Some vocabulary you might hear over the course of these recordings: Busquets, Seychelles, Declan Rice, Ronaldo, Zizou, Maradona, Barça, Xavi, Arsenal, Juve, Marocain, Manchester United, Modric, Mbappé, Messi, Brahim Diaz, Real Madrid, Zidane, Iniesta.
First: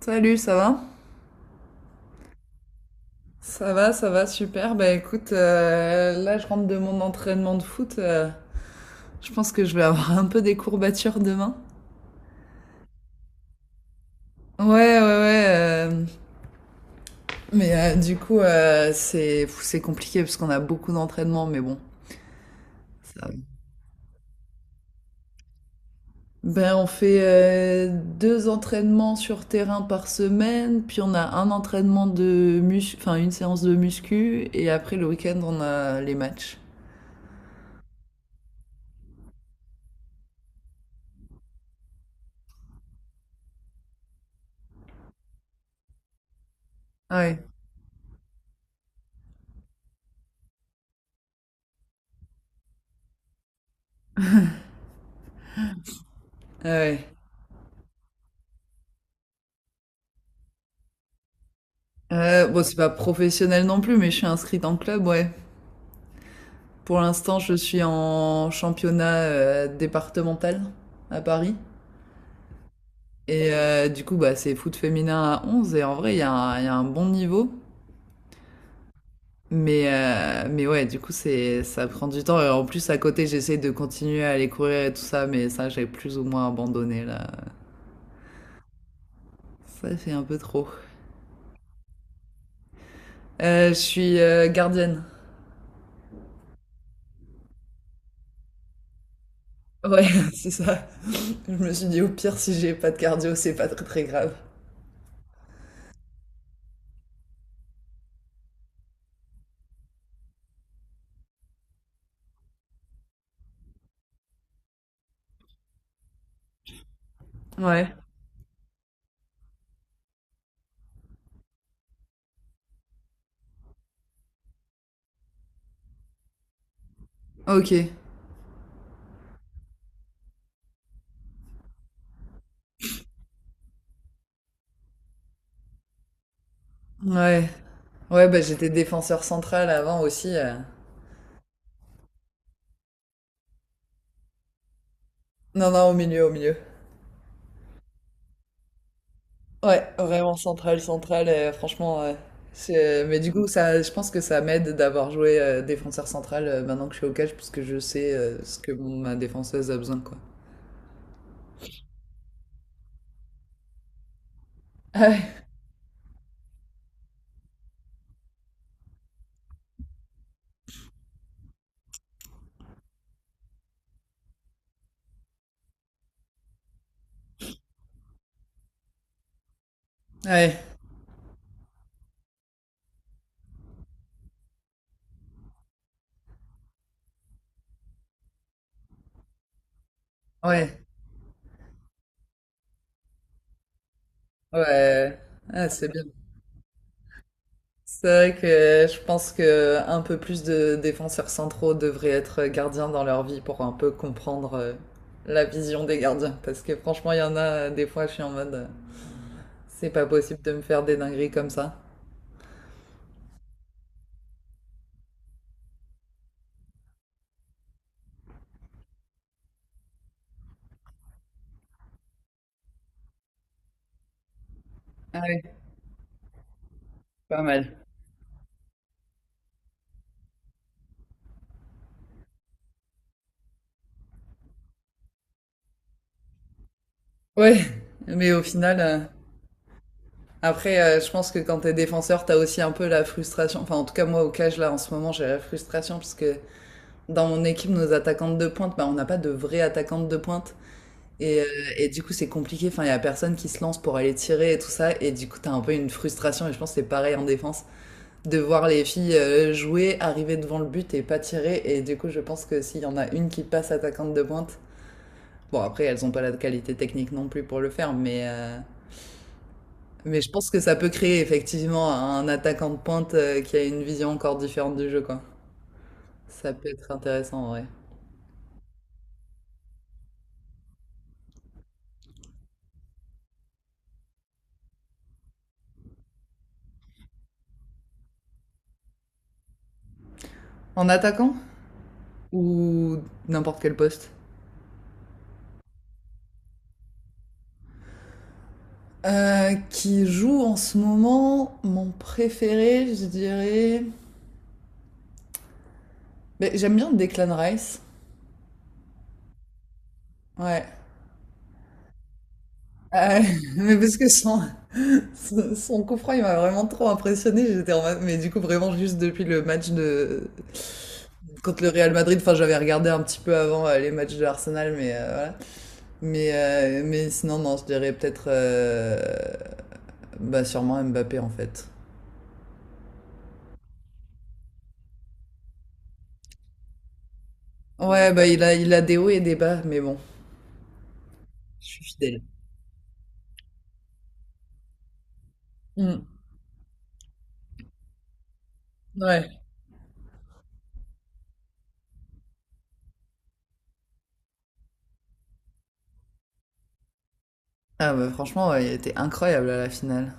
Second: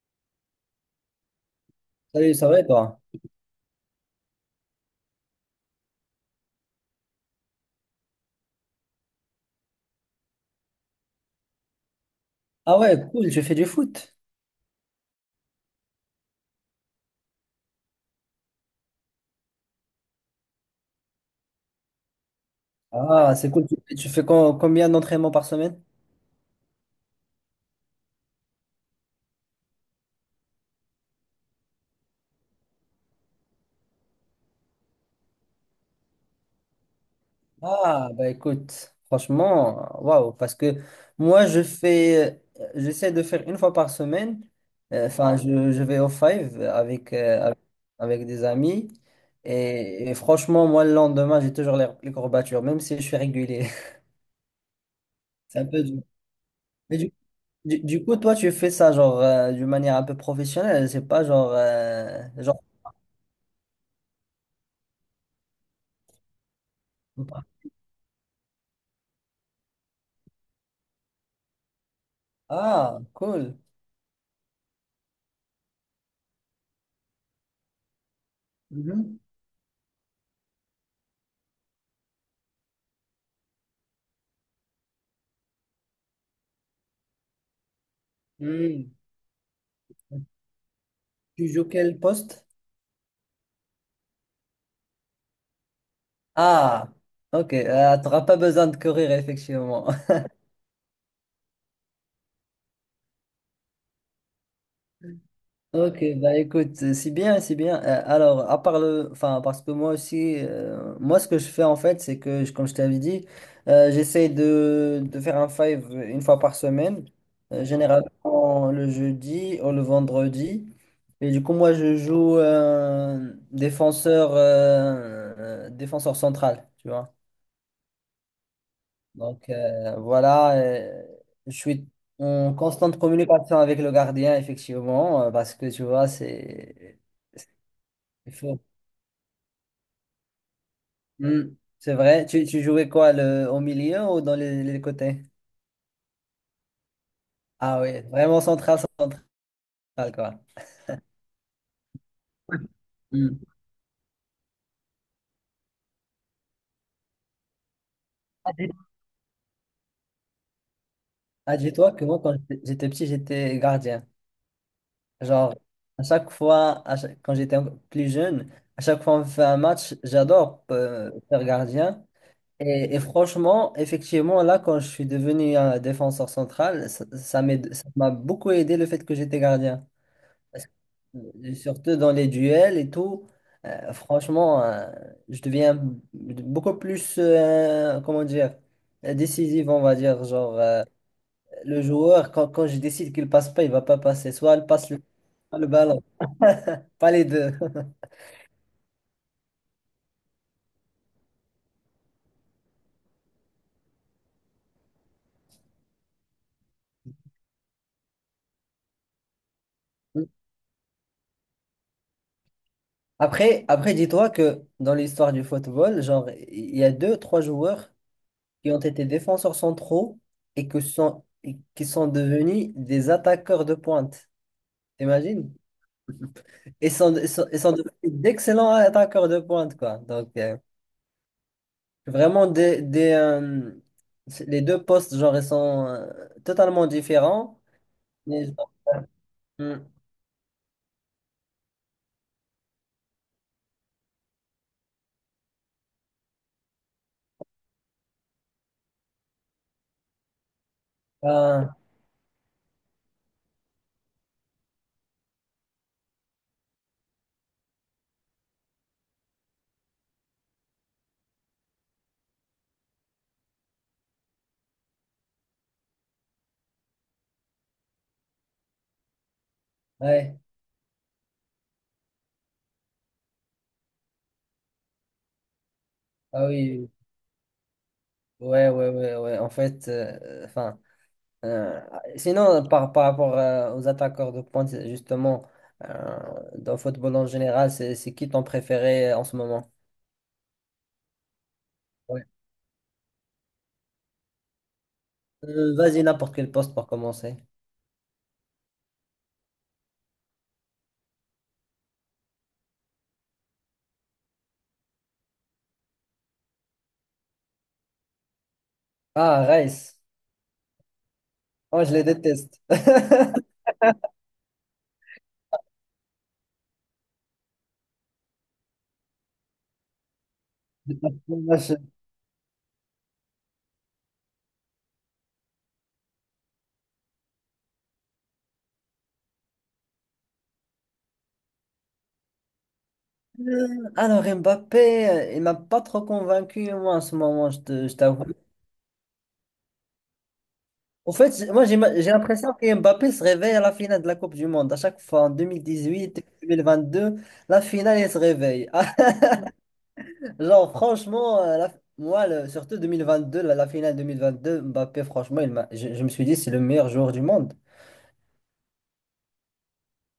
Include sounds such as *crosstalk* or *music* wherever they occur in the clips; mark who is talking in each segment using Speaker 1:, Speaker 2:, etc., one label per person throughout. Speaker 1: Salut, ça va?
Speaker 2: Salut, ça va et toi?
Speaker 1: Ça va, ça va, super. Bah écoute, là je rentre de mon entraînement de foot. Je pense que je vais avoir un peu des courbatures demain.
Speaker 2: Ah ouais, cool, tu fais du foot.
Speaker 1: Ouais, ouais, ouais. Du coup, c'est c'est compliqué parce qu'on a beaucoup d'entraînements, mais bon. Ça va.
Speaker 2: Ah, c'est cool. Tu fais combien d'entraînements par semaine?
Speaker 1: Ben on fait deux entraînements sur terrain par semaine, puis on a un entraînement de muscu, enfin une séance de muscu, et après le week-end on a les matchs.
Speaker 2: Ah, bah écoute, franchement, waouh, parce que moi, je fais, j'essaie de faire une fois par semaine. Enfin, je vais au five
Speaker 1: Ah ouais.
Speaker 2: avec des amis. Et franchement, moi, le lendemain, j'ai toujours les courbatures, même si je suis régulier. *laughs* C'est un peu dur.
Speaker 1: Ah
Speaker 2: Mais
Speaker 1: ouais.
Speaker 2: du, du coup, toi, tu fais ça, genre, d'une manière un peu professionnelle. C'est pas genre, euh, genre.
Speaker 1: Bon, c'est pas professionnel non plus, mais je suis inscrite en club, ouais. Pour l'instant, je suis en championnat départemental à Paris.
Speaker 2: Ah,
Speaker 1: Et
Speaker 2: cool.
Speaker 1: du coup, bah, c'est foot féminin à 11, et en vrai, il y a un bon niveau.
Speaker 2: Mhm.
Speaker 1: Mais, ouais, du coup, c'est, ça prend du temps. Et en plus, à côté, j'essaie de continuer à aller courir et tout ça, mais ça, j'ai plus ou moins abandonné, là.
Speaker 2: Hmm.
Speaker 1: Ça fait un peu trop.
Speaker 2: Tu joues quel poste?
Speaker 1: Je suis gardienne.
Speaker 2: Ah, ok. T'auras pas besoin de courir, effectivement.
Speaker 1: Ouais,
Speaker 2: *laughs*
Speaker 1: *laughs* c'est ça. Je me suis dit, au pire, si j'ai pas de cardio, c'est pas très très grave.
Speaker 2: Ok, bah écoute, c'est bien, c'est bien. Alors, à part le, enfin, parce que moi aussi, moi ce que je fais en fait, c'est que, comme je t'avais dit, j'essaie de faire un five une fois par semaine,
Speaker 1: Ouais.
Speaker 2: généralement le jeudi ou le vendredi. Et du coup, moi, je joue défenseur, défenseur central, tu vois.
Speaker 1: Ok.
Speaker 2: Donc voilà, je suis en constante communication avec le gardien, effectivement, parce que tu vois,
Speaker 1: Ouais. Ouais,
Speaker 2: il
Speaker 1: bah
Speaker 2: faut-
Speaker 1: j'étais défenseur central avant aussi.
Speaker 2: Hmm, c'est vrai. Tu jouais quoi, le, au milieu ou dans les côtés?
Speaker 1: Non, non, au milieu, au milieu.
Speaker 2: Ah oui, vraiment central, central,
Speaker 1: Ouais, vraiment
Speaker 2: quoi.
Speaker 1: central, central. Franchement, ouais. C'est- Mais du
Speaker 2: Hmm.
Speaker 1: coup, ça, je pense que ça m'aide d'avoir joué défenseur central maintenant que je suis au catch, parce que je sais
Speaker 2: Ah,
Speaker 1: ce que
Speaker 2: dis-
Speaker 1: ma défenseuse a besoin, quoi.
Speaker 2: ah, dis-toi que moi, quand j'étais petit, j'étais gardien.
Speaker 1: Ah
Speaker 2: Genre, à chaque fois, à chaque- quand plus jeune, à chaque fois on fait un match, j'adore faire gardien. Et franchement, effectivement, là, quand je suis devenu un défenseur central, ça m'a beaucoup aidé le fait que j'étais gardien.
Speaker 1: ouais,
Speaker 2: Parce que, surtout dans les duels et tout, franchement, je deviens beaucoup plus, comment dire, décisif, on va dire. Genre,
Speaker 1: ouais,
Speaker 2: le joueur, quand je décide qu'il passe pas, il va pas passer. Soit
Speaker 1: ouais.
Speaker 2: il passe le,
Speaker 1: Ouais.
Speaker 2: soit le
Speaker 1: Ah, c'est bien.
Speaker 2: ballon, pas les deux. *laughs*
Speaker 1: C'est vrai que je pense que un peu plus de défenseurs centraux devraient être gardiens dans leur vie pour un peu comprendre la vision des gardiens. Parce que franchement, il y en a des fois, je suis en mode, c'est pas possible de me faire des dingueries comme ça.
Speaker 2: Après, après, dis-toi que dans l'histoire du football, genre, il y a deux, trois joueurs qui ont été défenseurs centraux et qui sont devenus des attaqueurs de pointe.
Speaker 1: Ah oui,
Speaker 2: T'imagines?
Speaker 1: pas
Speaker 2: Ils sont
Speaker 1: mal.
Speaker 2: devenus d'excellents attaqueurs de pointe, quoi. Donc, vraiment, les deux postes, genre, ils sont totalement
Speaker 1: Ouais,
Speaker 2: différents.
Speaker 1: *laughs* mais au
Speaker 2: Mais genre,
Speaker 1: final,
Speaker 2: hmm,
Speaker 1: je pense que quand t'es défenseur, t'as aussi un peu la frustration. Enfin, en tout cas, moi, au cage, là, en ce moment, j'ai la frustration parce que dans mon équipe, nos attaquantes de pointe, bah, on n'a pas de vraies attaquantes de pointe. Et, heu,
Speaker 2: ah,
Speaker 1: et du coup, c'est compliqué. Enfin, il y a personne qui se lance pour aller tirer et tout ça. Et du coup, t'as un peu une frustration et je pense que c'est pareil en défense, de voir les filles, jouer, arriver devant le but et pas tirer. Et du coup, je pense que s'il y en a une qui passe attaquante de pointe, bon après elles ont pas la qualité technique non plus pour le faire, mais je
Speaker 2: ouais,
Speaker 1: pense que ça peut créer effectivement un attaquant de pointe, qui a une vision encore différente du jeu, quoi.
Speaker 2: ah
Speaker 1: Ça peut
Speaker 2: oui,
Speaker 1: être intéressant, ouais.
Speaker 2: oui. Ouais, ouais, ouais, ouais. En fait, enfin. Euh, Sinon, par rapport aux attaqueurs de pointe, justement, euh, dans le football en général, c'est qui ton préféré en ce moment?
Speaker 1: En attaquant?
Speaker 2: Ouais.
Speaker 1: Ou n'importe quel poste?
Speaker 2: Vas-y, n'importe quel poste pour commencer.
Speaker 1: Qui joue en ce moment mon préféré, je dirais. Ben, j'aime bien Declan Rice.
Speaker 2: Ah, Rice.
Speaker 1: Ouais.
Speaker 2: Oh, je les déteste.
Speaker 1: Euh, *laughs*
Speaker 2: *laughs*
Speaker 1: mais parce que son coup franc, il m'a vraiment trop impressionné. J'étais en mode, mais du coup, vraiment, juste depuis le match de. Contre le
Speaker 2: Dommage.
Speaker 1: Real Madrid, enfin, j'avais regardé un petit peu avant les matchs de Arsenal, mais voilà. Mais sinon, non, je dirais peut-être. Bah, sûrement Mbappé, en fait.
Speaker 2: Euh, Alors, Mbappé, il m'a pas trop convaincu, moi, en ce moment, je
Speaker 1: Ouais,
Speaker 2: t'avoue.
Speaker 1: bah, il a des hauts et des bas, mais bon,
Speaker 2: En fait, moi,
Speaker 1: je suis
Speaker 2: j'ai
Speaker 1: fidèle.
Speaker 2: l'impression que Mbappé se réveille à la finale de la Coupe du Monde. À chaque fois, en
Speaker 1: Mm.
Speaker 2: 2018, 2022, la finale, il se réveille. *laughs*
Speaker 1: Ouais.
Speaker 2: Genre, franchement, moi, surtout 2022, la finale 2022, Mbappé, franchement, je me suis dit, c'est le meilleur joueur du monde.
Speaker 1: Ah bah franchement, ouais, il était incroyable à la finale.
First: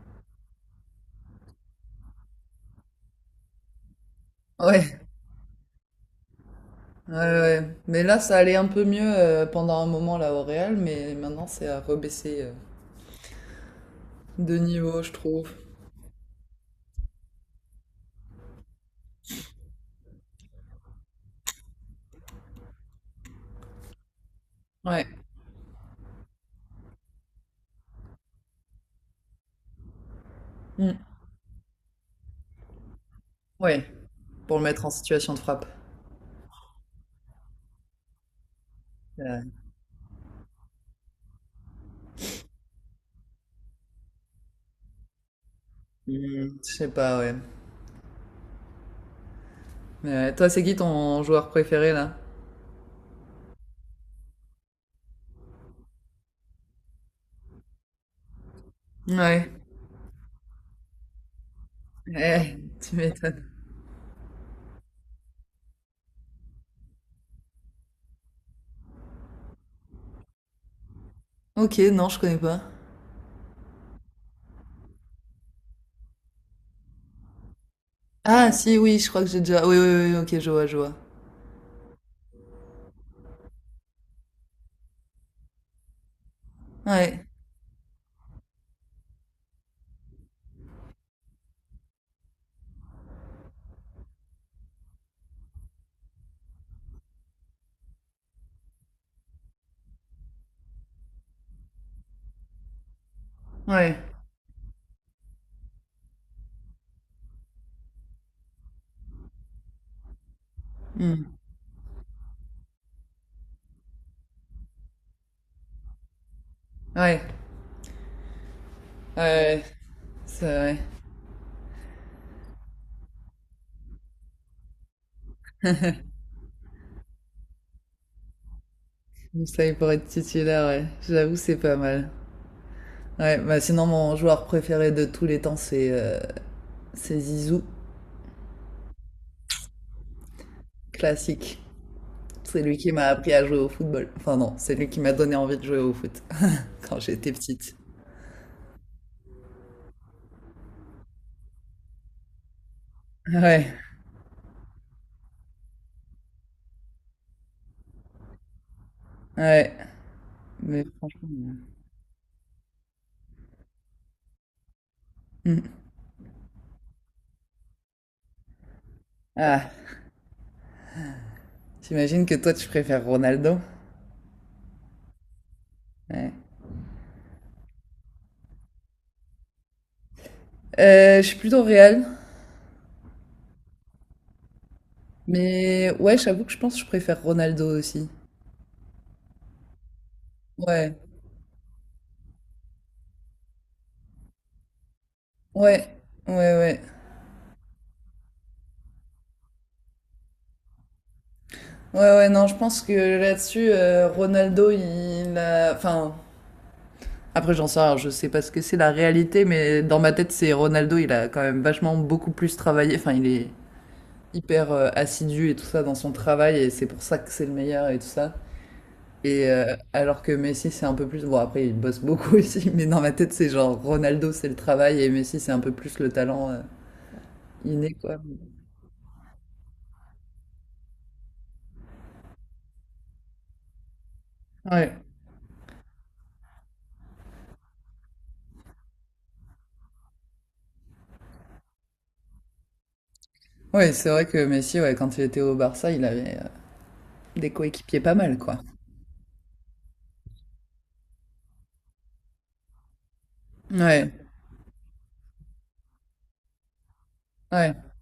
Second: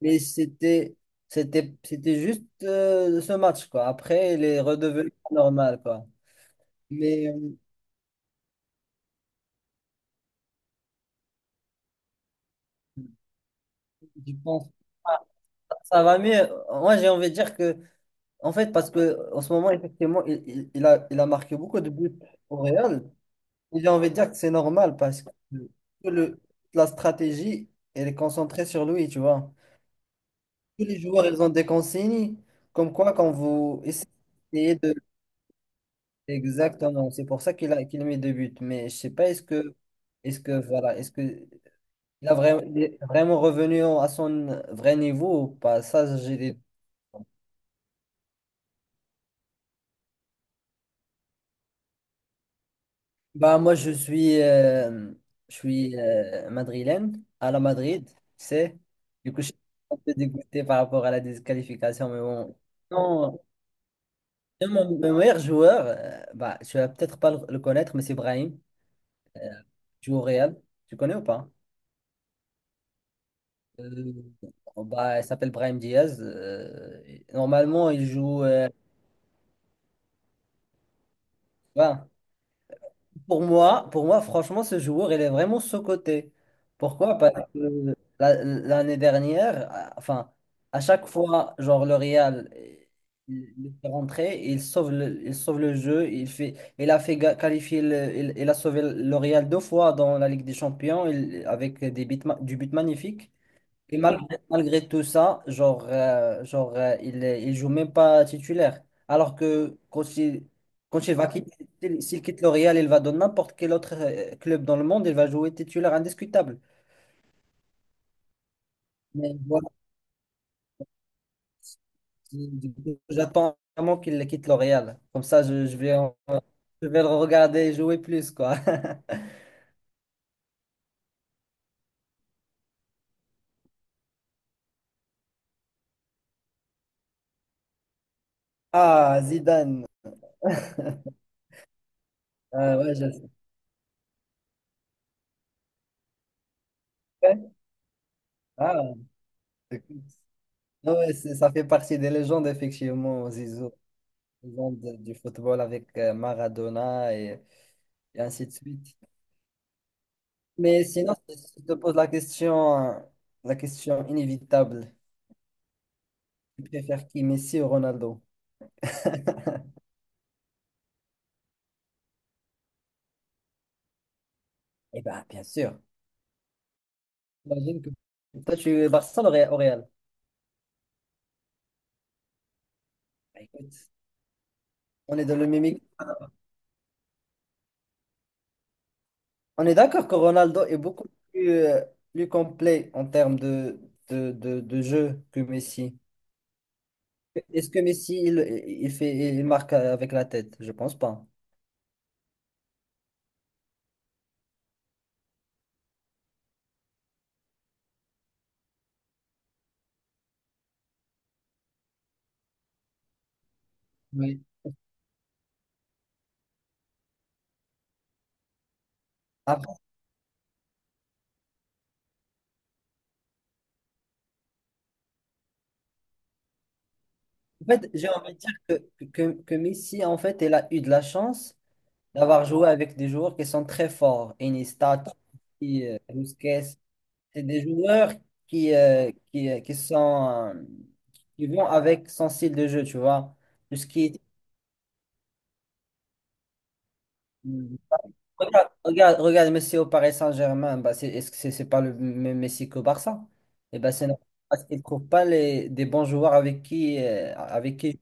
Speaker 2: Mais c'était, c'était juste ce match, quoi. Après, il est
Speaker 1: Ouais,
Speaker 2: redevenu normal, quoi.
Speaker 1: ouais,
Speaker 2: Mais
Speaker 1: ouais. Mais là, ça allait un peu mieux pendant un moment là au Real, mais maintenant c'est à rebaisser
Speaker 2: je
Speaker 1: de
Speaker 2: pense que
Speaker 1: niveau, je trouve.
Speaker 2: ça va mieux. Moi, j'ai envie de dire que, en fait, parce que en ce moment, effectivement, il a marqué beaucoup de buts au Real. Et j'ai envie de dire que c'est normal
Speaker 1: Ouais,
Speaker 2: parce que le, la stratégie, elle est concentrée sur lui, tu vois. Tous
Speaker 1: mm,
Speaker 2: les joueurs, ils ont des consignes, comme quoi quand vous
Speaker 1: ouais, pour le
Speaker 2: essayez
Speaker 1: mettre en
Speaker 2: de…
Speaker 1: situation de frappe.
Speaker 2: Exactement, c'est pour ça qu'il a mis deux buts. Mais je sais pas,
Speaker 1: Euh,
Speaker 2: est-ce que il est vraiment revenu à son vrai niveau ou pas? Ça, j'ai des…
Speaker 1: Je sais pas, ouais. Mais ouais, toi, c'est qui ton joueur préféré là?
Speaker 2: Bah, moi, je suis madrilène, à la Madrid, tu sais. Du coup, je
Speaker 1: Ouais.
Speaker 2: suis un peu dégoûté par rapport à la disqualification, mais
Speaker 1: Eh,
Speaker 2: bon.
Speaker 1: tu
Speaker 2: Non,
Speaker 1: m'étonnes.
Speaker 2: et mon meilleur joueur, bah, tu vas peut-être pas le connaître, mais c'est Brahim. Euh, joue au Real. Tu connais ou pas?
Speaker 1: Ok, non, je connais pas.
Speaker 2: Euh, oh, bah, il s'appelle Brahim Diaz. Euh, et normalement, il joue.
Speaker 1: Ah
Speaker 2: Euh,
Speaker 1: si, oui, je crois que j'ai déjà. Oui, oui, oui, ok, je vois, je vois.
Speaker 2: voilà. Pour moi, franchement, ce joueur, il est vraiment sous-coté. Pourquoi?
Speaker 1: Ouais,
Speaker 2: Parce que l'année dernière, enfin, à chaque fois, genre le Real, il est rentré, il sauve le jeu, il a fait ga- qualifier, il a sauvé le Real deux fois dans la Ligue des Champions, avec des buts, du but magnifique.
Speaker 1: ouais,
Speaker 2: Et malgré, malgré tout ça, il joue même pas titulaire. Alors que quand il va
Speaker 1: mm.
Speaker 2: quitter, s'il quitte le Real, il va dans n'importe quel autre club dans le monde, il va jouer titulaire indiscutable.
Speaker 1: Ouais, ouais,
Speaker 2: Mais
Speaker 1: ouais,
Speaker 2: voilà,
Speaker 1: c'est vrai.
Speaker 2: du coup, j'attends vraiment qu'il quitte le Real. Comme ça, je vais le regarder jouer plus, quoi. *laughs*
Speaker 1: Moussaï pour être titulaire, ouais. J'avoue, c'est pas mal. Ouais, bah sinon, mon joueur préféré de tous les temps, c'est Zizou,
Speaker 2: Ah, Zidane.
Speaker 1: classique. C'est lui
Speaker 2: Ah,
Speaker 1: qui
Speaker 2: ouais,
Speaker 1: m'a
Speaker 2: je sais.
Speaker 1: appris à jouer au football. Enfin, non, c'est lui qui m'a donné envie de jouer au foot *laughs* quand j'étais petite.
Speaker 2: Ah, écoute. Ah ouais, ça fait partie des légendes, effectivement, Zizou.
Speaker 1: Ouais,
Speaker 2: Exemple, du football avec Maradona et ainsi de suite.
Speaker 1: ouais, mais
Speaker 2: Mais sinon, si
Speaker 1: franchement.
Speaker 2: je te pose la question, inévitable,
Speaker 1: euh, hmm.
Speaker 2: tu préfères qui, Messi ou Ronaldo?
Speaker 1: Ah, t'imagines que toi, tu préfères Ronaldo?
Speaker 2: Eh bien, bien sûr.
Speaker 1: Ouais.
Speaker 2: J'imagine que toi, tu es Barça au Real.
Speaker 1: Je suis plutôt Real,
Speaker 2: Bah, écoute, on est dans le même équipe.
Speaker 1: mais ouais, j'avoue que je pense que je préfère Ronaldo aussi.
Speaker 2: On est d'accord que Ronaldo est
Speaker 1: Ouais,
Speaker 2: beaucoup plus, plus complet en termes de jeu que
Speaker 1: ouais,
Speaker 2: Messi.
Speaker 1: ouais, ouais.
Speaker 2: Est-ce que Messi, il fait, il marque avec la tête? Je pense pas.
Speaker 1: Ouais, ouais, non, je pense que là-dessus, Ronaldo, il a. Enfin, après, j'en sais rien, je sais pas ce que c'est la réalité, mais dans ma tête, c'est Ronaldo, il a quand même vachement beaucoup plus travaillé. Enfin, il est
Speaker 2: Oui.
Speaker 1: hyper assidu et tout ça dans son travail, et c'est pour ça que c'est le meilleur et tout ça. Et alors que Messi, c'est un peu plus. Bon, après, il bosse beaucoup *laughs* aussi, mais dans ma tête, c'est genre Ronaldo, c'est le travail, et Messi, c'est un peu plus le talent
Speaker 2: En fait,
Speaker 1: inné,
Speaker 2: j'ai
Speaker 1: quoi.
Speaker 2: envie de dire que, que Messi, en fait, elle a eu de la chance d'avoir joué avec des joueurs qui sont très forts.
Speaker 1: Ouais.
Speaker 2: Iniesta, Busquets, c'est des joueurs qui sont, qui vont avec son style de jeu, tu vois. Tout ce
Speaker 1: Ouais,
Speaker 2: qui
Speaker 1: c'est
Speaker 2: est…
Speaker 1: vrai que Messi, ouais, quand il était au Barça, il avait des coéquipiers pas mal, quoi.
Speaker 2: Regarde Messi au Paris Saint-Germain, bah c'est, est-ce que c'est pas le même Messi qu'au Barça? Et ben c'est
Speaker 1: Ouais.
Speaker 2: normal, parce qu'il ne trouve pas des bons joueurs
Speaker 1: Ouais.
Speaker 2: avec qui.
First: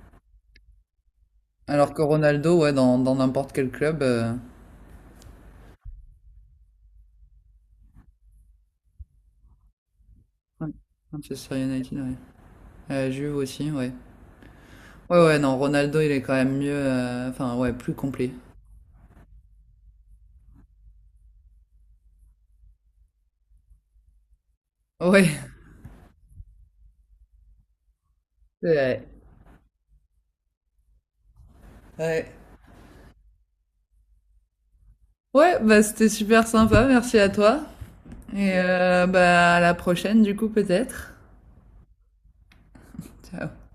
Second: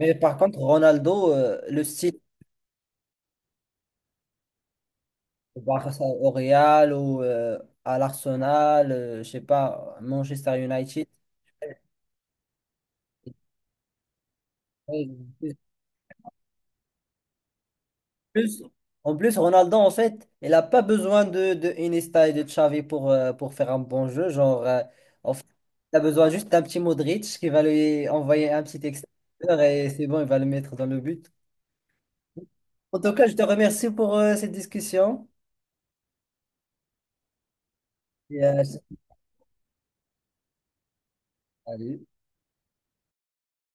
Speaker 2: Mais par contre, Ronaldo, le
Speaker 1: Alors que
Speaker 2: style
Speaker 1: Ronaldo, ouais, dans n'importe quel club,
Speaker 2: bah, face au Real ou à l'Arsenal, je sais pas, Manchester
Speaker 1: ouais.
Speaker 2: United.
Speaker 1: Manchester United, ouais. Juve aussi, ouais. Ouais,
Speaker 2: Ouais,
Speaker 1: ouais, non, Ronaldo, il est quand même mieux, enfin, ouais, plus complet.
Speaker 2: plus- En plus, Ronaldo, en fait, il n'a pas besoin de Iniesta et de Xavi pour faire un bon jeu. Genre,
Speaker 1: Ouais,
Speaker 2: en fait, il a besoin juste d'un petit Modric qui va lui envoyer
Speaker 1: *laughs*
Speaker 2: un
Speaker 1: c'est
Speaker 2: petit
Speaker 1: vrai.
Speaker 2: extérieur et c'est bon, il va le mettre dans le but.
Speaker 1: Ouais.
Speaker 2: En tout cas, je te remercie pour cette discussion.
Speaker 1: Ouais, bah, c'était super sympa, merci à toi.
Speaker 2: Et,
Speaker 1: Et bah, à la prochaine, du coup, peut-être.
Speaker 2: salut.
Speaker 1: Ciao.